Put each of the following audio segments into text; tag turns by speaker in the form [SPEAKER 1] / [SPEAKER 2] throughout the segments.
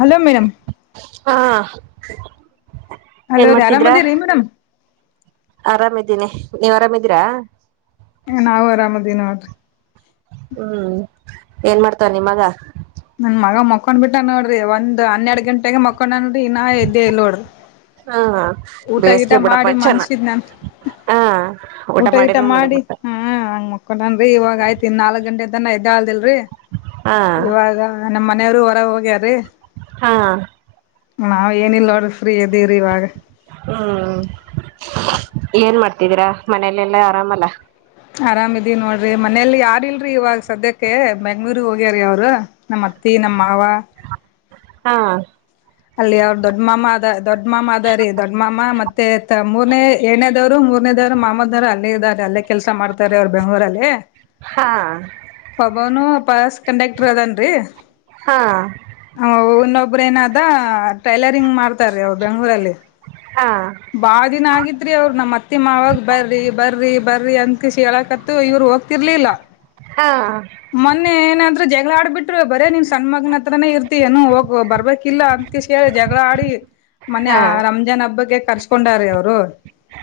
[SPEAKER 1] Hello madam
[SPEAKER 2] ಹಾ ಕಿವಿ
[SPEAKER 1] hello ರೀ ಆರಾಮ್ ಅದೇ ರೀ ಮೇಡಮ್
[SPEAKER 2] ್ದೀನೆ ನೀವ್ ಆರಾಮಿದೀರಾ
[SPEAKER 1] ನಾವು ಆರಾಮದಿನ ಇಲ್ಲ
[SPEAKER 2] ಹ್ಮ್ ಏನ್ ಮಾಡ್ತರ ನಿಮ್ಮಗ
[SPEAKER 1] ನನ್ ಮಗ ಮಕೊಂಡ್ ಬಿಟ್ಟ ನೋಡ್ರಿ ಒಂದ್ ಹನ್ನೆರಡು ಗಂಟೆಗೆ ಮೊಕ್ಕೊಂಡ ರೀನಾ ಎ ದೇಲೋಡ್
[SPEAKER 2] ಹಾ
[SPEAKER 1] ಊಟ ಗಿಟ ಮಾಡಿ ಮನ್ಸಿದ್ ನನ್
[SPEAKER 2] ಹಾ
[SPEAKER 1] ಊಟ ಗಿಟ
[SPEAKER 2] ಮಾಡಿದ
[SPEAKER 1] ಮಾಡಿ
[SPEAKER 2] ಮಲಗ್ಬಿಡ್ತ
[SPEAKER 1] ಹ ಹಂಗ ಮಕ್ಕೊಂಡನ್ೀ ಇವಾಗ ಆಯ್ತಿು ನಾಲ್ಕ್ ಗಂಟೆ ತನ್ನಗಲ್ದಲ್ರರಿ
[SPEAKER 2] ಹಾ
[SPEAKER 1] ಇವಾಗ ನಮ್ಮ ಮನೆಯವ್ರು ಹೊರ ಹೋಗ್ಯಾರೀ
[SPEAKER 2] ಹಾ
[SPEAKER 1] ನಾವ್ ಏನಿಲ್ಲ ನೋಡ್ರ ಫ್ರೀ ಇದದೇವ್ರೀ ಇವಾಗ
[SPEAKER 2] ಹ್ಮ್ ಏನ್ ಮಾಡ್ತಿದ್ದೀರಾ ಮನಲೆೆಲ್ಲಾ ಆರಾಮಲ್ಲ
[SPEAKER 1] ಆರಾಮಿದೀ ನೋಡ್ರಿ ಮನೇಲಿ ಯಾರ್ ಇಲ್ರರಿ ಇವಾಗ ಸದ್ಯಕ್ಕೆ ಬೆಂಗ್ಳೂರ್ಗ್ ಹೋಗ್ಯಾರೀ ಅವರು ನಮ್ ಅತ್ತಿ ನಮ್ಮ್ ಮಾವ
[SPEAKER 2] ಹಾ
[SPEAKER 1] ಅಲ್ಲಿ ಅವ್ರ ದೊಡ್ಡ ಮಾಮ ಅದ ದೊಡ್ಡ ಮಾಮ ಅದ ರೀ ದೊಡ್ಡ ಮಾಮ ಮತ್ತೆ ಮೂರನೇ ಏನೇದವ್ರು ಮೂರನೇದವ್ರು ಮಾಮದವ್ರು ಅಲ್ಲೇ ಇದಾರೆ ಅಲ್ಲೇ ಕೆಲಸ ಮಾಡ್ತಾರೆ ಅವ್ರು ಬೆಂಗ್ಳೂರಲ್ಲಲ್ಲಿ
[SPEAKER 2] ಹಾ
[SPEAKER 1] ಒಬನು ಪಸ್ ಕಂಡಕ್ಟರ್
[SPEAKER 2] ಹಾ
[SPEAKER 1] ಅದನ್ರಿನೊ ರ ದಾ ಟೈಲರಿಂಗ್ ಮಾಡ್ತಾರೀ ಅವರು ಬೆಂಗ್ಳೂರಲ್ಲಿ
[SPEAKER 2] ಹಾ
[SPEAKER 1] ಬಾಳ ದಿನ ಆಗತ್್ರಿ ಅವ್ರ ನಮ್ಮ್ ಅತ್ತೆ ಮಾವಾಗ ಬರ್ರಿ ಬರ್ರಿ ಬರ್ರಿ ಅಂತಕಷಿ ಹೇಳಕತ್ತ ಇವರು ಹೋಗ್ತಿರ್ಲಿಲ್ಲ
[SPEAKER 2] ಹಾ
[SPEAKER 1] ಮೊನ್ನೆ ಏನಂದ್ರೆ ಜ ಆಡ್ ಬಿಿ್ರರು ಬರೇ ನೀನ್ ಸಣ್ಣಗ್ನ ಾನೇ ಇರ್ತ ಏನು ಹೋಗ ಬರ್ಬೇಕು ಇಲಾನ್ ಹೇಳಿ ಜಗಳ ಆಡಿ ಮನೆ
[SPEAKER 2] ಹಾ
[SPEAKER 1] ರಂಜಾನ್ ಹಬ್ಬಕ್ಕೆ ಕೊಂಡ ಅವರು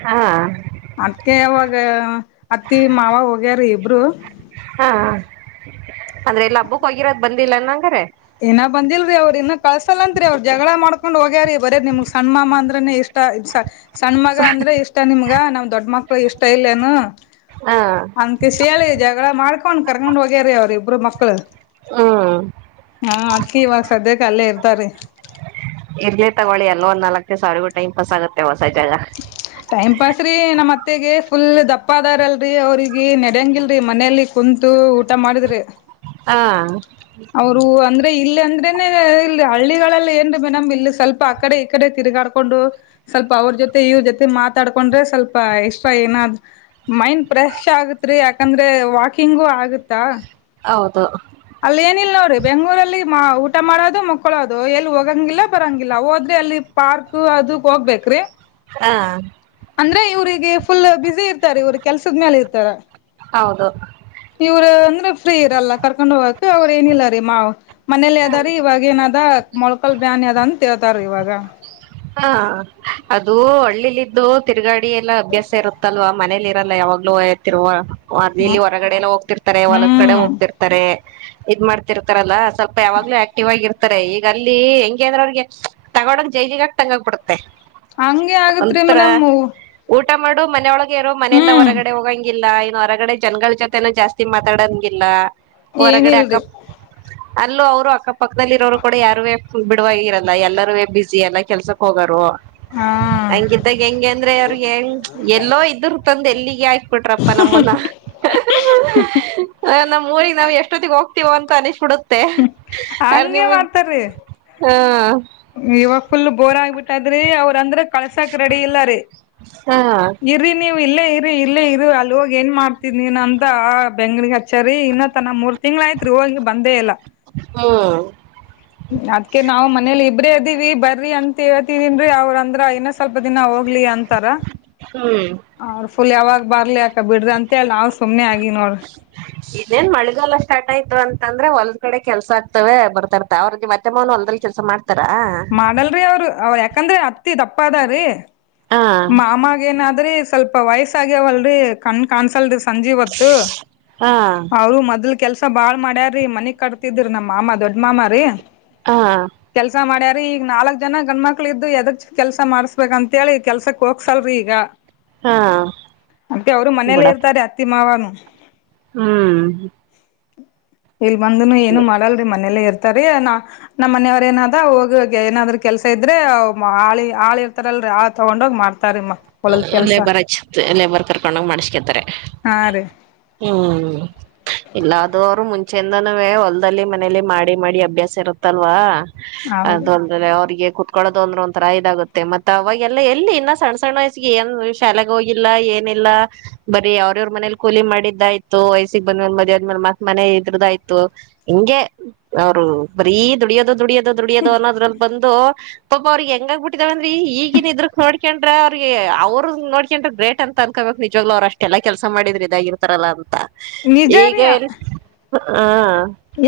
[SPEAKER 2] ಹಾ
[SPEAKER 1] ಅದಕ್ಕೆಾಗ ಅತ್ತಿ ಮಾವ ಹೋಗ ಅ ಬ್ರೋ
[SPEAKER 2] ಹಾ ಆದದ್ರೆ ಎಲ್ಲ ಹಬ್ಬಕ್ ಹೋಗಿರೋದ ಬಂದಿಲ್ಲನ್ ಹಂಗ್ರ
[SPEAKER 1] ಇನ ಬಂದಿಲ್ರಿ ಅವ್ರರು ಇನ್ನ ಕಳ್ಸಲ್ಲಂತ್ರಿ ಅವ್ರ ಜಗಳ ಮಾಡ್ಕೊಂಡ್ ಹೋಗ್ಯಾರಿೀ ಬರ ನಿಮ್ಗ್ ಸಣ್ಣ ಮಾಮ ಅಂದ್ರನೇ ಇಷ್ಟ ಸಣ್ಣ ಮಗ ಅಂದ್ರೆ ಇಷ್ಟ ನಿಮ್ಗ ಈ ನಾವ್ ದೊಡ್ ಮಕ್ಳು ಇಷ್ಟ ಇಲ್ಲೇನು
[SPEAKER 2] ಹಾ
[SPEAKER 1] ಅಂತ ಶಯಾಳೆ ಜಾಗ ಲ್ಲ ಮಾಡ್ಕೊಂಡ್ ಕರ್ಕೊಂಡ್ ಹೋಗ್ಯರಿ ಅವ್ರು ಇಬ್ರು ಮಕ್ಕು
[SPEAKER 2] ಹ್ಮ
[SPEAKER 1] ಹಾ ಅಕ್ಕಿ ಇವಾಗ ಸದ್ಯಕ್ಕೆ ಅಲ್ಲೇ ಇರ್ತಾರ
[SPEAKER 2] ಇರ್ಲಿ ತಗೊಳ್ಳಿ ಎಲ್ಲ ಒಂದು ನಲ್ಕೆ ಸಾರಿಗೂ ಟೈಮ್ ಪಸ್ಗುತ್ತೆಸ್
[SPEAKER 1] ಟೈಮ್ ಪಾಸ್ ರೀ ನಮ್ಮತ್ ಮತೆಗೆ ಫುಲ್ ದಪ್ಪ ಅಾರಲ್ರರಿ ಅವ್ರಿಗೆ ನೆಡಂಗಿಲ್ರರಿ ಮನಲಿ ಕುಂತು ಊಟ ಮಾಡಿದ್ರಿ
[SPEAKER 2] ಹಾ
[SPEAKER 1] ೆ ಇಲ್ಲಿ ಅಂದ್ರೆನೆ ಇಲ್ಲಿ ಹಳ್ಳಿಗಳಲ್ಲಿ ಏನ್ೀ ಮೇನಮ್ ಇಲ್ಲಿ ಸ್ವಲ್ಪ ಆಕಡೆ ಈ ಕಡೆ ತಿರುಗಾಡ್ಕೊಂಡು ಸ್ವಲ್ಪ ಅವ್ರ ಜೊತೆ ಇವ್ ಜೊತೆ ಮಾತಾಡ್ಕೊಂಡ್ರೆ ಸ್ವಲ್ಪ ಎಷ್ಟ್ರಾ ಏನಾದ್ ಮೈಂಡ್ ಫ್ರೆಶ್ ಆಗತ್ೀ ಯಾಕಂದ್ರೆ ವಾಕಿಂಗು ಆಗುತ್ತಾ
[SPEAKER 2] ಹೌದು
[SPEAKER 1] ಅಲ್ ಏನಿಲ್ಲ ನೋಡ್ರಿ ಬೆಂಗ್ೂರಲ್ಲಿ ಊಟ ಮಾಡೋದು ಮುಕ್ಕೊಳೋದು ಎಲ್ ಹೋಗಂಗಿಲ್ಲ ಬರಂಗಿಲ್ಲ ಹೋದ್ರಿ ಅಲ್ಲಿ ಪಾರ್ಕ್ ಅದು ಹೋಗ್ಬೇಕ್ರಿ
[SPEAKER 2] ಹಾ
[SPEAKER 1] ಅಂದ್ರೆ ಇವ್ರರಿಗೆ ಫುಲ್ ಬಿಸಿಿ ಇರ್ತಾರೆ ಇವರು ಕೆಲ್ಸದ ಮೇಲೆ ಇರ್ತಾರ
[SPEAKER 2] ಹೌದು
[SPEAKER 1] ಇವ್ರ ಅಂದ್ರೆ ಫ್ರೀ ಇರಲ್ಲ ಕರ್ಕೊಂಡ ಹೋಗಕ ಅವ್ರ ಏನಿಲ್ಲ ರೀ ಮಾ್ ಮನೇಲಿ ಅದಾರೀ ಇವಾಗ ಏನದ ಮೊಳ್ಕಲ್ ಬ್ಯಾನಿ ಅದ ಅಂತೇಳ್ತಾರ ಇವಾಗ
[SPEAKER 2] ಹಾ ಅದುೂ ಒಳ್ಳಿಲಿದ್ದು ತಿರುಗಾಡಿ ಅ ಎಲ್ಲ ಅಭ್ಯಾಸ ಇರುತ್ತಲ್ವಾ ಮನೇಲಿ ಲ್ಲ ಯಾವಾಗ್ಲೂ ಹತ್ತತಿರುವ
[SPEAKER 1] ಹ್ಮ
[SPEAKER 2] ಅಲಿಲ್ಲಿ ಹೊರಗಡೆ ಎಲ್ಲಾ ಹೋಗ್ತಾ ಇರ್ತಾರೆ ಹೊಲದ ಕಡೆ
[SPEAKER 1] ಹ್ಮ್
[SPEAKER 2] ಹೋಗ್ತಾ ಇರ್ತಾರೆ ಇದರ ಮಾಡ್ತಾ ಇರ್ತಾರಲ್ಲ ಸಲ್ಪ ಯಾವಾಗ್ಲೂ ಆಕ್ಟಿವ್ ಆಗಿ ಇರ್ತಾರೆ ಈಗ ಅಲ್ಲಿ ಹೆಂಗೆ ಅಂದ್ರ್ ತಗೊಡ್ಡು ಹೋಗಿ ಜೈಲಿಗೆ ಹಕ್ ದಂಗೆ ಆಗ್ಬಿಟ್ಟತೆ
[SPEAKER 1] ಆಗ್ಗೆ ಆಗುತ್ತೇರೆ ಮೇಡಂ
[SPEAKER 2] ಊಟ ಮಾಡು ಮನೆವಳಗೆ ಮಾಮ್ ಇಂದ ಹೊರಗಡೇ ಹೋಗ ಹಾಗಿಲ್ಲ ಹೊರಗಡೆ ಜನಗಳ ಜೊತೆ ಜಾಸ್ತಿ ಮಾತಾಡೋ ಹಂಗಿಲ್ಲ ಹೊರಗಡೆ ಅಕ್ಕಾ
[SPEAKER 1] ಏನಿಲ್ರಿ
[SPEAKER 2] ಪಕ್ಕ ಅಲ್ಲೂ ಅವರು ಅಕ್ಕಾ ಪಕ್ಕ ದಲ್ಲಿ ಎರವರು ಕೂಡ ಯಾರುವೇ ಬಿಡುವೆ ಇರಲ್ಲ ಎಲರುವೆ ಬ್ಯುಸಿ ಕೆಲ್ಸಕ್ ಹೋಗರು
[SPEAKER 1] ಹಾ
[SPEAKER 2] ಅಂಗಿದಾಗೆ ಹೆಂಗ್ ಅಂದ್ರ ಹ್ಮ್ ಟ್ಟಪಾ ನಮ್ಮನ್ನ ಹಾ ನಮ್ಮ ಯೂಟ್ಯೂಗೆ ನಾವು ಎಸ್ಟೋತಿಗೆ ಹೋಗಿ ಟಿವೋ ಅನ್ಸಿಬಿಡು
[SPEAKER 1] ಹ್ಮ್ ಅಂಗೇ ಮಾಡ್ತರಿ
[SPEAKER 2] ಹೂ
[SPEAKER 1] ಈವಾಗ ಫುಲ್ ಬೋರ್ ಆಗಿ ರಿ ಅವರಂದ್ರ ಕಲಾಸಕ್ ರೆಡಿ ಇಲ್ಲ ರಿ
[SPEAKER 2] ಹಾ
[SPEAKER 1] ಇರಿನಿವ್ ಇಲ್ಲೇ ಇರಿ ಇಲ್ಲೇ ಇರು ಆಲ್ ಹೋಗಿ ಎನ್ ಮಾಡ್ತೀರ ನೀನು ಅಂತ ಬೆಂಗಳೋಗ್ ಹಚ್ಯಾರ್ ರಿ ಇನ್ನತನ ಮೂರು ತಿಂಗಳ ಆಯಿತು ರಿ ಹೋಗಿ ಬಂದೆ ಇಲ್ಲ
[SPEAKER 2] ಹಾ
[SPEAKER 1] ಅದ್ಕೆ ನಾವು ಮನೇಲಿ ಇಬ್ರೆ ಅಡಿವಿ ಬರ್ರಿ ಅಂತ ಹೇಳ್ತಿದ್ದೀನಿ ರಿ ಅವ್ರ ಅಂದ್ರ ಇನ್ನ ಸ್ವಲ್ಪ ದಿನ ಹೋಗ್ ಕ್ಲಿ ಅಂತರ
[SPEAKER 2] ಹ್ಮ್
[SPEAKER 1] ಫುಲ್ ಯಾವಾಗ್ ಬರ್ಲಿ ಯಾಕ ಬಿಡ್ರಿ ಅಂತೇಳಿ ನಾವ್ ಸುಮ್ನೆ ಆಗಿವ್ ನೋಡ್
[SPEAKER 2] ಇನ್ನೇನ್ ಮಳಿಗಾಲ ಸ್ಟಾರ್ಟ್ ಆಯ್ತು ಅಂತಂದ್ರೆ ಹೋಲ್ಡ್ ಕಡೆ ಕೆಲಸ ಆಗ್ತವೆ ಬರ್ತಿರ್ತಾರೆ ಅವ್ರತೆ ನಮತ್ತೆ ಮಾವನ ಕೆಲಸ ಮಾಡ್
[SPEAKER 1] ಮಾಡಲ್ ರಿ ಅವ್ರು ಅವ್ರು ಯಾಕಂದ್ರೆ ಅತ್ತಿ ದಪ್ ಪದರಿ
[SPEAKER 2] ಹಾ
[SPEAKER 1] ಮಾಮಗೆನಾದ್ರಿ ಸ್ವಲ್ಪ ವಯಸ್ಸಾಗವಲ್ ರಿ ಕಣ್ ಕಾಣಿಸಲ್ಲ ರಿ ಸಲ್ಪ ಸಂಜಿ ಹೊತ್ತು
[SPEAKER 2] ಹಾ
[SPEAKER 1] ಅವ್ಳು ಮೊದಲ ಕೆಲಸ ಭಾಳ ಮಾಡ್ಯಾರ್ ರಿ ಮನಿ ಕಟ್ತಿದ್ರು ನಮ್ ಮಾಮ ದೊಡ್ ಮಾಮ ರಿ
[SPEAKER 2] ಹಾ
[SPEAKER 1] ಕೆಲ್ಸ ಮಾಡ್ಯಾರ್ ಈಗ ನಾಲ್ಕ್ ಜನ ಗಂಡ್ಮಕ್ಳ ಇದ್ದು ಎದಗ್ ಕೆಲ್ಸ ಮಾಡಸ್ಬೇಕ ಅಂತ ಹೇಳಿ ಕೆಲ್ಸಕ್ ಹೋಗಸಲ್ರಿ ಈಗ
[SPEAKER 2] ಹಾ
[SPEAKER 1] ಅಕೆ ಅವರು ಮನೇಲ್ಲೇ
[SPEAKER 2] ಬಿಡಪ್ಪ
[SPEAKER 1] ಇರ್ತಾರೆ ಅತ್ತಿ ಮಾವನು
[SPEAKER 2] ಹ್ಮ್
[SPEAKER 1] ಇಲ್ ಬಂದುನು ಏನು ಮಾಡಲ್ರಿ ಮನೇಲ್ಲೇ ಇರ್ತ ತರಿಯಾನ ನಮ್ಮ್ ಮನೆಯವ್ರ ಏನಾದ ಹೋಗಿ ಏನಾದ್ರ ಕೆಲ್ಸ ಇದ್ರೆ ಆಳಿ ಆಳಿ ಇರ್ತಾರಲ್ರಿ ತಗೊಂಡ ಹೋಗ್ ಮಾತ
[SPEAKER 2] ಲೇಬರ್ ಹಚ್ಚತ್ ಲೇಬರ್ ಕರ್ಕೊಂಡೋಗ್ ಮಾಡಸ್ಕೇತಾರೆ
[SPEAKER 1] ಹಾ ರೀ
[SPEAKER 2] ಹ್ಮ್ ಎಲ್ಲಾದೋರ ಮುಂ ಚಂದನವೇ ಹೊಲ್ದಲ್ಲಿ ಮನೇಲಿ ಮಾಡಿ ಮಾಡಿ ಅಭ್ಯಾಸ ಇರುತ್ತಲ್ವಾ
[SPEAKER 1] ಹೌದು
[SPEAKER 2] ಅದು ಅಲ್ಡೆಲೆ ಅವ್ರಿಗೆ ಕುೂತ್ಕೊಳ್ಳೋದು ಅಂದ್ರ ಒಂಥರ ಇದಾಗುತ್ತೆ ಮತ್ತ ಅವಾಗಲ್ಲ ಎಲ್ಲಿ ಇನ್ನ ಸಣ ಸಣ್ಣ ಏನ್ ಶಾಲೆಗೆ ಹೋಗಿಲ್ಲ ಏನಿಲ್ಲ ಬರೀ ಅವ್ರವ್ರ ಮನೇಲಿ ಕೂಲಿ ಮಾಡಿದ್ದಾಯ್ತು ವಯಸ್ಸಿಗೆಗ್ ಬಂದ್ಂದ ಮದ ಅಂದ ಮೇ ಮತ್ ಮನೆ ಇದ್ರದಾಯ್ತು ಹಿಂಗೆ ಅವ್ರು ಬರೀ ದುಡಿಯೋದು ದುಡಿಯೋದು ದುಢಿಯದು ಅನ್ನದ್ರಲ್ ಬಂತ್ ಪಾಪ ಅವ್ರಿಗೆ ಹೆಂಗಾಗ್ ಬಿಟ್ಟಿದಾವಂದ್ರೀ ಈಗನ್ ಇದ್ರ ನೋಡ್ಕೊಂಡ್ರ ಅವ್ರಿಗೆ ಅವ್ರರು ನೋಡ್ಕೊಂಡ್ರ ಗ್ರೇಟ್ ಅನ್ಕೋಬೇಕು ನಿಜವ್ ಅವ್ ಅಷ್ಟ ಎಲ್ಲ ಕೆಲಸ ಮಾಡಿದ್ರೆ ಇದಾಗಿರ್ತಾರಲ್ಲ ಅದು
[SPEAKER 1] ನಿಜಾರಿಯ
[SPEAKER 2] ಹಾ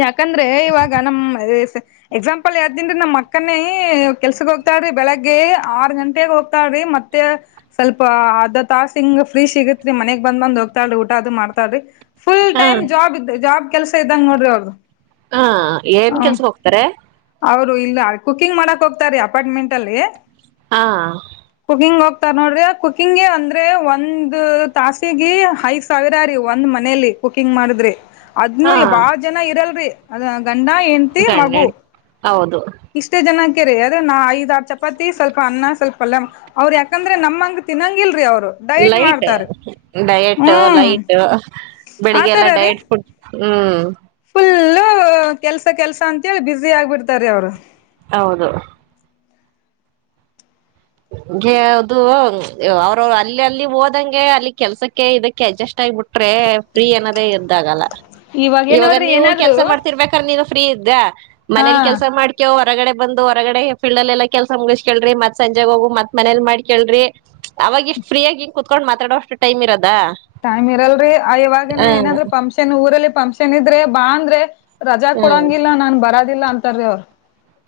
[SPEAKER 1] ಯಾಕಂದ್ರೆ ಇವಾಗ ನಮ್ಮ್ಮ್ [unintelligible] ಎಕ್ಸಾಂಪಲ್ ಹೇಳ್ತೀನಿ ನಮ್ ಅಕ್ಕನೇ ಕೆಲ್ಸಕ್ ಹೋಗ್ತಾಳ್ರಿ ಬೆಳಗ್ಗೆ ಆರ್ ಗಂಟೆಗ ಹೋಗ್ತಾಳ್ರಿ ಮತ್ತೆ ಸ್ವಲ್ಪ ಅರ್ಧ ತಾಸ ಹಿಂಗ ಫ್ರೀ ಸಿಗತ್ರಿ ಮನೆಗ್ ಬಂದ್ ಬಂದ್ ಹೋಗ್ತಾಳ್ರಿ ಊಟ ಅ್ ಮಾಡ್ತಾಳ್ರಿ ಫುಲ್
[SPEAKER 2] ಹ
[SPEAKER 1] ಟೈಮ್ ಜಾಬ್ ಇದ್ದ ಜಾಬ್ ಕೆಲಸ ಇದ್ದಂಗ ನೋಡ್ರಿ ಅವ್ ಹ
[SPEAKER 2] ಹಾ ಏನ್ ಕೆಲ್ಸಕ್ ಹೋಗ್ತಾರೆ
[SPEAKER 1] ಅವರು ಇಲ್ಲಿ ಕುಕಿಂಗ್ ಮಾಡಕ್ ಹೋಗ್ತಾರೀ ಅಪಾರ್ಟ್ಮೆಂಟ್ ಅಲ್ಲಿ
[SPEAKER 2] ಹಾ
[SPEAKER 1] ಕುಕಿಂಗ್ ಹೋಗ್ತಾರ ನೋಡ್ರಿ ಕುಕಿಂಗಗೆ ಅಂದ್ರೆ ಒಂದು ತಾಸಿಗೆ ಐದ್ ಸಾವಿರ ರೀ ಒಂದ್ ಮನೇಲಿ ಕುಕಿಂಗ್ ಮಾಡಿದ್ರಿ ಅದ್ನು
[SPEAKER 2] ಹಾ
[SPEAKER 1] ಬಾಳ ಜನ ಇರಲ್ರಿ ಅದೇ ಹ ಗಂಡ ಹೆಂಡ್ತಿ
[SPEAKER 2] ಗಂಡ
[SPEAKER 1] ಮಗು
[SPEAKER 2] ಹೆಂಡ್ ಹೌದು
[SPEAKER 1] ಕ್ ರೀ ಅದೇ ನಾ ಐದ್ ಆರು ಚಪಾತಿ ಸ್ವಲ್ಪ ಅನ್ನ ಸ್ವಲ್ಪ ಪಲ್ಯ ಅವ್ರು ಯಾಕಂದ್ರೆ ನಮ್ಂಗ ತಿನ್ನಂಗಿಲ್ರರಿ ಅವ್ರು
[SPEAKER 2] ಲೈಟ್ ಡಯಟ್
[SPEAKER 1] ಹ್ಮ್
[SPEAKER 2] ಲೈಟ್
[SPEAKER 1] ಆತರ
[SPEAKER 2] ಬೆಳ್ಳಿಗೆಲ್ಲ
[SPEAKER 1] ರೀ
[SPEAKER 2] ಡಯಟ್ ಫುಡ್
[SPEAKER 1] ಹ್ಮ್ಮ ಕೆಲಸ ಕೆಲ್ಸಾತೀಯ ಬಿಸ್ಯ ತಾರೀವ್ರು
[SPEAKER 2] ಹೌದು ಗೆ ಅವ್ರು ಅದು ಅಲ್ಲಿ ಅಲ್ಲಿ ಹೋದಂಗೆ ಕೆಲಸಕೆ
[SPEAKER 1] ಇವಾಗ ಏನ್
[SPEAKER 2] ಈವಾಗ
[SPEAKER 1] ನೋಡ್ರಿ
[SPEAKER 2] ನೀವು
[SPEAKER 1] ಏನಾದ್ರು
[SPEAKER 2] ಕೆಲಸ ಮಾಡ್ತಿರ್ಬೇಕಾದ್ರೆ ನೀನು ಫ್ರೀದೆ
[SPEAKER 1] ಹಾ
[SPEAKER 2] ಮನೆಯಲ್ಲಿ ಕೆಲಸ ಮಡಿಕೇವ ಒರ್ಗಡೆ ಬಂದು ಒರ್ಗಡೆ ಫೀಲ್ಡ್ಲಾಲೆಲ್ಲ ಕೆಲಸ ಮೊಗಸಕಂಡ್ರಿ ಮತ್ ಸಂಜೆ ಹೂಗು ಮತ್ ಮನೆಲ್ಲಿ ಮಾಡ್ಕಂಡ್ರಿ ಛಪ್ ಅವಾಗ ಇಷ್ಟು ಫ್ರೀಗಿ ಕೊತ್ಕೊಂಡು ಮದಷ್ಟು ಟೈಮ್ ಇರಲ್
[SPEAKER 1] ಟೈಮ್ ಇರಲ್ರಿ ಅ ಈವಾಗ
[SPEAKER 2] ಹ್ಮ್
[SPEAKER 1] ಏನಾದ್ರು [unintelligible] ರೇ ಬಾಂದ್ರೆ ರಜೆ
[SPEAKER 2] ಹ್ಮ್
[SPEAKER 1] ಕೋಡಂಗಿಲ್ಲ ನಾನು ಬರದಿಲ್ಲ ಅಂದ್ [unintelligible]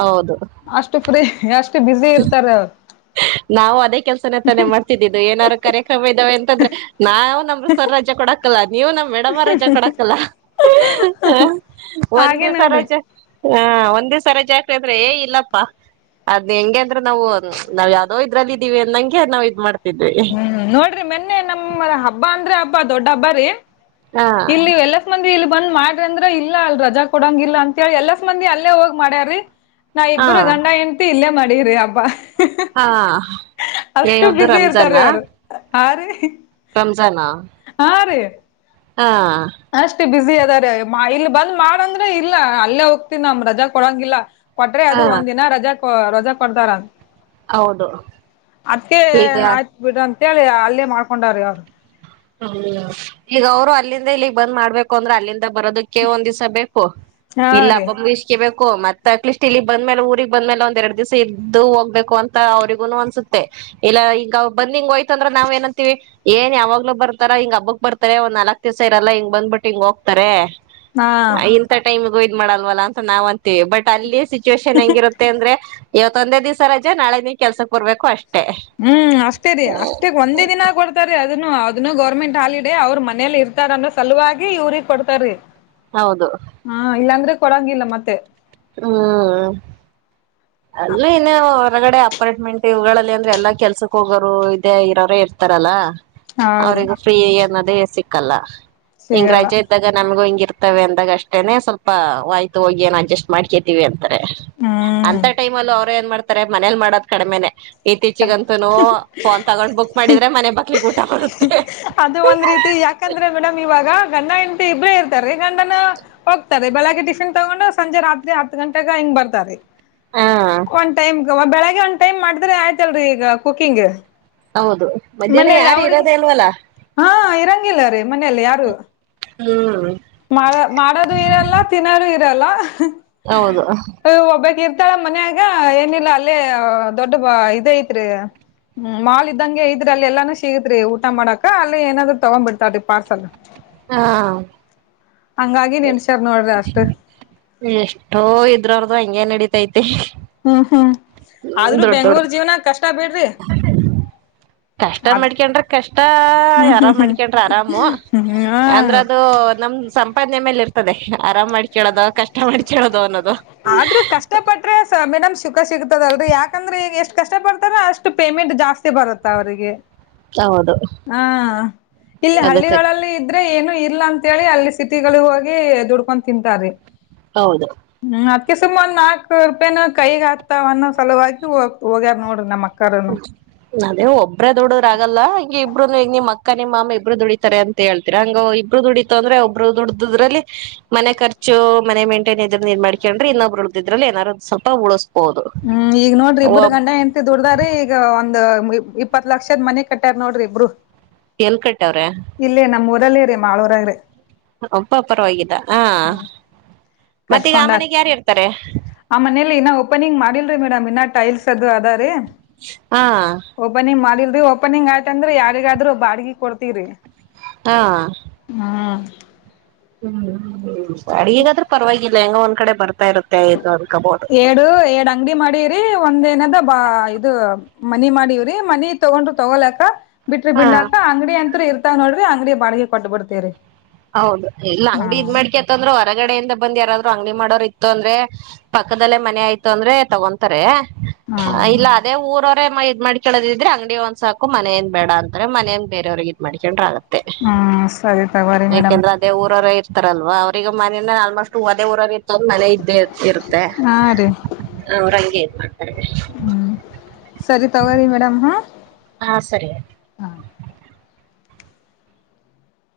[SPEAKER 2] ಹೌದು
[SPEAKER 1] ಅಷ್ಟು ಫ್ರೀ ಬ್ಯುಸಿ ಇರ್ತಾರ ಅವ್ರು
[SPEAKER 2] [unintelligible] ನಾವು ಅದೇ ಕೆಲಸನೆ ತಾನೆ ಮಾಡತಿದಿದ್ದು ಏನಂದ್ರು ಕಾರ್ಯಕರ್ಮ ಇದವೇ ಅಂತಿದ್ದರೆ ನಾವು ನಮ್ಮ ಸರ್ [unintelligible] [inaudible] ನೀವು ನಮ್ಮ ಮೇಡಂರವರ ರಜೆ ಕೊಡೆಕಲ್ಲ
[SPEAKER 1] ಹಾಗೆ ನೋಡ್ರಿ
[SPEAKER 2] [unintelligible] ಹ [inaudible] [unintelligible] [inaudible] ನಂಗೆ ನಾವ ಇದು ಮಾಡ್
[SPEAKER 1] ಹ್ಮ್ಮ್ ನೋಡ್ರಿ ಮೊನ್ನೆ ನಮ್ಮ ಹಬ್ಬ ಅಂದ್ರ ಬ ದೊಡ್ಡ ಹಬ್ಬ ರಿ.
[SPEAKER 2] ಹಾ
[SPEAKER 1] ಇಲ್ಲಿ [inaudible] ಇಲ್ಲಿ ಬಂದ ಮಾಡ್ರಿ ಅಂದ್ರ ಇಲ್ಲ ಅಲ್ಲಿ ರಜಾ ಕೊಡಂಗಿಲ್ಲ ಅಂತ ಹೇಳಿ ಎಲ್ಲ ಮಂದಿ ಅಲ್ಲೇ ಹೋಗ್ ಮಾಡ್ಯಾರಿ. ನಾವ
[SPEAKER 2] ಹಾ
[SPEAKER 1] ಇಬ್ರು ಗಂಡಾ ಹೆಂಡತಿ ಇಲ್ಲೆ [unintelligible] [inaudible] ಹಬ್ಬ
[SPEAKER 2] ಹ ನೀ [unintelligible] ರಂಜನಾ
[SPEAKER 1] ಹಾರಿ
[SPEAKER 2] ರಂಜನಾ ಹಾ
[SPEAKER 1] [inaudible] ಅಷ್ಟ ಬ್ಯುಸಿ ಅದಾರಿ ಆ ಯಮ್ಮ ಇಲ್ಲಿ ಬಂದ ಮಾಡ ಅಂದ್ರ ಇಲ್ಲಾ ಅಲ್ಲೇ ಹೋಗ್ತೀನಿ ನಮ್ ರಜಾ ಕೊಡಂಗಿಲ್ಲ ಕೊಟ್ರೆ
[SPEAKER 2] ಹಾ
[SPEAKER 1] ಅದು ಒಂದ ದಿನಾ ರಜಾ [unintelligible] ರಾಜಾ ಕೊಡ್ತಾರ
[SPEAKER 2] ಹೌದು
[SPEAKER 1] ಅದ್ಕೇ
[SPEAKER 2] ಈಗ
[SPEAKER 1] ಆಯ್ತಾ ಬಿಡ್ರೀ ಅಂತ ಅಂತ ಹೇಳಿ ಅಲೆ ಮಾಡ್ಕೊಂಡ್ ರಿ ಅವರ.
[SPEAKER 2] [unintelligible] ಆಗ ಅವರು ಅಲ್ಲಿಂದ ಇಲ್ಲಿಗೆ ಬಂದ ಮಾಡಬೇಕು ಅಂದ್ರ ಅಲ್ಲಿಂದ ಬರೋದಿಕ್ಕೆ ಒಂದ ದಿವಸ ಬೇಕು
[SPEAKER 1] ಹಾ
[SPEAKER 2] ಇಲ್ಲ
[SPEAKER 1] ರೀ
[SPEAKER 2] [unintelligible] ಮಾತ ಅಟ್ಲಿಸ್ಟ್ ಇಲ್ಲಿಗೆ ಬಂದ ಮೇಲೆ ಊರಿಗೆ ಬಂದ ಮೇಲೆ ಒಂದೆರಡು ದಿವಸ ಇದ್ದು ಹೋಗ್ಬೇಕು ಅಂತ ಅವರಿಗೂನು ಅನ್ಸುತ್ತೆ ಇಲ್ಲ ಹಿಂಗ ಬಂದ ಹೋಯಿತ ಅಂದ್ರೆ ನಾವು ಏನಂತೀವಿ ಏನ್ ಯಾವಾಗಲೊ. ಬರ್ತಾರಾ ಹಿಂಗ್ಹಬ್ಬಕ್ ಬರ್ತಾರಾ ಒಂದ ನಾಲ್ಕ ದಿವಸ ಇರಲ್ಲ ಹಿಂಗ್ ಬಂದ್ ಬಿಟ್ಟು ಹಿಂಗ್ ಹೋಗ್ತಾರೆ
[SPEAKER 1] ಹಾ
[SPEAKER 2] [unintelligible] ಇಂಥ ಟೈಮು. [unintelligible] ಇದು ಮಾಡಲವಾಲಾ ಅಂತ ನಾವು ಅಂತೀವಿ ಬಟ್ ಅಲ್ಲಿ [unintelligible] ಸಿಚುವೇಶನ್ ಹೆಂಗಿರುತ್ತೆ ಅಂದ್ರೆ. ಇವತ್ತು ಒಂದೇ ದಿವಸ ರಜ ನಾಳೆ ನೀ ಕೆಲಸಕ ಬರಬೇಕು ಅಷ್ಟೇ.
[SPEAKER 1] ಹ್ಮ್ಮ್ ಅಷ್ಟೇ ರೀ ಅಷ್ಟೇ ಒಂದೇ ದಿನ ಕೊಡ್ತಾರೆ ಅದನ್ನು ಅದನ್ನು ಗೋರ್ಮೆಂಟ್ ಹಾಲಿಡೇ ಔರ್ ಮನೆಲ್ ಇರ್ತಾರೆ ಅಂದ್ರೆ ಸಲವಾಗಿ ಯೂರಿಗಿ ಕೊಡ್ತಾರಿ
[SPEAKER 2] ಹೌದು
[SPEAKER 1] [unintelligible] ಹಾ ಇಲ್ಲ ಅಂದ್ರ. ಕೊಡಂಗಿಲ್ಲ ಮತ್ತೆ.
[SPEAKER 2] ಹ್ಮ್ಮ್ ಅಲ್ಲೇ ಇನ್ನೂ ಹೊರಗಡೆ ಅಪಾರ್ಟ್ಮೆಂಟ್ ಇವಗಳಲ್ಲಿ ಅಂದ್ರೆ ಎಲ್ಲಾ ಕೆಲಸ ಹೋಗೋರು ಇದೆ ಇವರೇ ಇರ್ತಾರಲ್ಲ.
[SPEAKER 1] ಹೌದ್ರಿ
[SPEAKER 2] ಅವರಿಗೂ ಫ್ರೀ ಅನ್ನೋದ. [unintelligible] ಸಿಕ್ಕಲ್ಲ. ಇಂಗ
[SPEAKER 1] ಸಿಗಲ್ಲ
[SPEAKER 2] ರಜೆ ಇದ್ದಾಗ ನಮಗೂ ಹಿಂಗ ಇರ. ಸಿಗಲಾ ಅಂದಾಗ ಅಷ್ಟೆ ಎನೋ ಅಡ್ಜಸ್ಟ್ ಮಾಡ್ಕೋಳಿ ಮಾಡ್ಕೊಂತಿವೆ
[SPEAKER 1] ಹ್ಮ್
[SPEAKER 2] ಆಂಟ ಟೈಮ್ ಅಲಿ ಮನಾಲಿ ಮಾಡೋದು ಕಾಮಿನೆ ಎಚ್ಚಿಗೆ ಅಂತೋನು ಫೋನ್ ತಗಂಡೋ ಪುಸ್ತಕ ಮಾಡು ದೂರ ಮನೆಗೆ ಊಟ ಬರುತ್ತೆ
[SPEAKER 1] ಅದು ಒಂದ್ ರೀತಿ ಯಾಕಂದ್ರೆ ಮೇಡಮ್ ಇವಾಗ ಗಂಡ ಹೆಂಡತಿ ಹಿಬಾ ರೇ ಹೀರೋ ತಾರೆ ಬೆಳಗೆ ಟಿಫಿನ್ ತಗುಂಡು ಗೆ ಹಂತಕ್ಕೆ
[SPEAKER 2] ಹಾ
[SPEAKER 1] ಬೆಳಗೆ ಒಂದು ಸಮಯ ಮಾಡು ದೂರ ಆಯ್ತ್ ಲ್ರಿ ಈಗ ಕುಕಿಂಗ್
[SPEAKER 2] ಹೌದು ಮಧ್ಯಾಹ್ನ
[SPEAKER 1] ಮನೇಲಿ
[SPEAKER 2] ಯಾರು
[SPEAKER 1] ಅವ್ರಿಗೆ
[SPEAKER 2] ಇರೋದೇ ಅಲ್ವಲ್ಲ
[SPEAKER 1] ಹಾ ಇರಂಗಿಲ್ಲ ಅ ರ ಮನೆಯಲ್ಲಿ ಯಾರು
[SPEAKER 2] ಹ್ಮ್
[SPEAKER 1] ಮಾಡ ಮಾಡೋದು ಇರಲ್ಲ ತಿನ್ನೋದು ಇರಲ್ಲ
[SPEAKER 2] ಹೌದು
[SPEAKER 1] ಇತ್ತಾಳ ಮನ್ಯಾಗ ಏನಿಲ್ಲ ಅಲ್ಲೇ ದೊಡ್ಡ ಇದ ಐತ್ರಿ ಮಾಲ್ ಇದ್ದಂಗೆ ಐ್ರಿ ಅಲ್ಲಿ ಎಲ್ಲಾನು ಸಿಗತ್ರಿ ಊಟ ಮಾಡಕ ಅಲ್ಲೇ ಏನಾದ್ರು ತಗೊಂಡ್ ಬಿಡ್ತಾವ್ರೀ ಪಾರ್ಸಲ್
[SPEAKER 2] ಹಾ
[SPEAKER 1] ಹಂಗಾಗಿ ನೆಡ್ಸ್ಯಾರ್ ನೋಡ್ರಿ ಅಷ್ಟ
[SPEAKER 2] ಎಷ್ಟೋ ಇದ್ರರ್್ದು ಹಂಗೇ ನಡ
[SPEAKER 1] ಹಾನ್ ದಾರು
[SPEAKER 2] ದೊಡ್ ದೊಡ್ಡ
[SPEAKER 1] ಬೆಂಗಳೂರು ಜೀವನ ಕಷ್ಟ ಬಿಡ್ರಿ
[SPEAKER 2] ಕಷ್ಟ
[SPEAKER 1] ಅದ್
[SPEAKER 2] ಮಾಡಿಕೊಂಡಾ ರೀ ಕಷ್ಟ
[SPEAKER 1] ಹ್ಮ್ ಹ್ಮ್
[SPEAKER 2] ಹರಂ ಮಣಿಕೊಂಡ ಹರಾಮ್
[SPEAKER 1] ಹ್ಮ್ ಹ್ಮ
[SPEAKER 2] ಸಂಪದನ್ ಮಡಿಕೊಳ್ಳೋದುರು ಮ್ಯಾಲೆ ಎರುತ್ತೇ
[SPEAKER 1] ಅಧರು ಕಷ್ಟ ಪತಾರೆ ಸುಖ ಸಿಕುಡ್ತಾ ದೇ ಯಾ ಕೆ ಅಂದರ್ ಅಷ್ಟೊ ಕಷ್ಟ ಪತಾರೆ ಅಷ್ಟೊ ಪಾವತಿ ಭಾರುತದೆ
[SPEAKER 2] ಹೌದು
[SPEAKER 1] ಹಾ ಯಲ್ಲಿ
[SPEAKER 2] ಅದಕ್ಕೆ
[SPEAKER 1] ಹಳ್ಳಿ ಎಡರೆ ಎಲಿ ಎಲ್ಲಾ ಅಂತ ಹೇಳಿ ಸಿಟಿ ಓಗು ದುಡುದು ಕೊಂಡು ತಿನ್ನುತಾರೆ
[SPEAKER 2] ಹೌದು
[SPEAKER 1] ನಾಲ್ಕು ರೂಪಾಯಿನ ಕೈಗ್ ಆಗ್ತಾವ ಅನ್ನೋ ಸಲುವಾಗಿ ಹೋಗ್ ಹೋಗ್ಯಾರ ನೋಡ್ರಿ ನಮ್ಮ್ ಅಕ್ಕಾರನು
[SPEAKER 2] ಅದೆ ಒಬೆರಾಯ್ ಧುರಿ ಧರೆ ಆಗಲಾ ಇಬ್ರು ದುಡಿತು ಅಂದ್ರೆ ಒಬ್ರು ದುಡ್ದದ್ರಲ್ಲಿ ಮನೆ ಖರ್ಚು ಮನೆ ಮೇಂಟೈನ್ ಇದ್ರ ಇದ್ ಮಾಡ್ಕೊಂಡ್ರೆ ಇನ್ನೊಬ್ರು ಉಳ್ದಿದ್ರಲ್ಲಿ ಏನಾರು ಸ್ವಲ್ಪ ಉಳಸ್ಬಹುದು
[SPEAKER 1] ಹ್ಮ್ ಈಗ ನೋಡ್ರಿ ಇಬ್ಬರು
[SPEAKER 2] ಒಬ್
[SPEAKER 1] ಗಂಡ ಹೆಂಡ್ತಿ ದುಡ್ದಾರಿ ಈಗ ಒಂದ್ ಇಪ್ಪತ್ ಲಕ್ಷದ್ ಮನಿ ಕಟ್ಟ್ಯಾರ ನೋಡ್ರಿ ಇಬ್ರು
[SPEAKER 2] ಎಲ್ ಕಟ್ಟವ್ರೆ
[SPEAKER 1] ಇಲ್ಲೇ ನಮ್ ಊರಲ್ಲೇ ರೀ ಮಾಳೂರಾಗ್ರಿ
[SPEAKER 2] ಅಪ್ಪಾ ಪ್ರಿವಾಗಿಯೆಲ್ಲಾ
[SPEAKER 1] ಕಟ್ಕೋಣರ ಆ ಮನೆಯಲ್ಲಿ ಇನ್ನು ಓಪನ್ ಇಲ್ಲ ಏನು ಈನಾ ಮಾಡಿಲ್ಲ ರೀ ಮೇಡಂ ಇನ್ನ ಟೈಲ್ಸ್ ಅದು ರೀ
[SPEAKER 2] ಹ
[SPEAKER 1] ಓಪನಿಂಗ್ ಆಗಿದ್ದರೆ ಅಂದ್ರೆ ಯಾರಿಗಾದ್ರೂ ಬಾಡಿಗೆ ಕೊಡುತ್ತಿದ್ದೀರಿ
[SPEAKER 2] ಹ [inaudible] ಬಾಡಿಗೆ ಆದ್ರೂ ಪರ್ವಾಗಿಲ್ಲ ಏನು ಈಕಡೆ ಬರ್ತಾ ಇರುತ್ತೆ ಅನ್ಕೋಬಹುದು.
[SPEAKER 1] ಹೇಳು ಏನು ಅಂಗಡಿ ಮಾಡಿದೆ ಒಂದುನಗ ಬಾ ಇದು ಮನಿ ಮಾಡಿಯವರೆ ಮನಿ ತೊಗೊಂಡರ್ ತೊವಲೆಟಾ ಬಿಟ್ರೆ
[SPEAKER 2] ಹಾ
[SPEAKER 1] ಬಿಲ್ದಾಕ ಅಂಗಡಿ ಅಂತ್ರು ಇರು ಅಂಗ್ಡಿ ಬಾಡಿಗೆ ಕೊಟ್ಟು ಬಿಡ್ತೀವಿ
[SPEAKER 2] ಹೌದು ಇಲ್ಲ ಅಂಗಡಿ ಮಾಡ್ಕೊಂತಾ ಹೊರಗಡೆ ಬಂದು ಯಾರಾದ್ರೂ ಮಾಡು ಇತ್ತಂದ್ರೆ ಪಕ್ಕದಲ್ಲಿ ಮನೆ ಐತಂದ್ರೆ ತಗೋಳ್ತಾರೆ
[SPEAKER 1] ಹ್ಮ್
[SPEAKER 2] ಇಲ್ಲ ಅದೇ ಊರು ಮಾಡ್ಕೊಳ್ಳಿದ್ರೆ ಅಂಗಡಿ ಒಂದು ಸಾಕು ಮನೆಯನ್ನು ಬಾಡ ಅಂದರೆ ಮನೆ ಬೇರೆಯವರಿಗೆ ಮಾಡಿಕೊಂಡರೆ ಆಯ್ತು
[SPEAKER 1] ಹ ಸರಿ ತಗೋಳ್ರಿ
[SPEAKER 2] ಏಕಂದ್ರೆ ಅದೇ ಊರವರು ಇರ್ತಾರಲ್ಲ ಆಲ್ಮೋಸ್ಟ್ ಅದೇ ಊರಿನಲ್ಲಿ ಇರ್ತಾರಲ್ಲ ಮನೆ ಇದ್ದೇ ಇರುತ್ತೆ
[SPEAKER 1] ಹಾ ರೀ
[SPEAKER 2] ಅವರಂಗೆ [inaudible]
[SPEAKER 1] ಹ್ಮ್ ಹೂ ಸರಿ ತಗೊಳ್ರಿ ಮೇಡಂ
[SPEAKER 2] ಆ ಸರಿ ಆಯ್ತು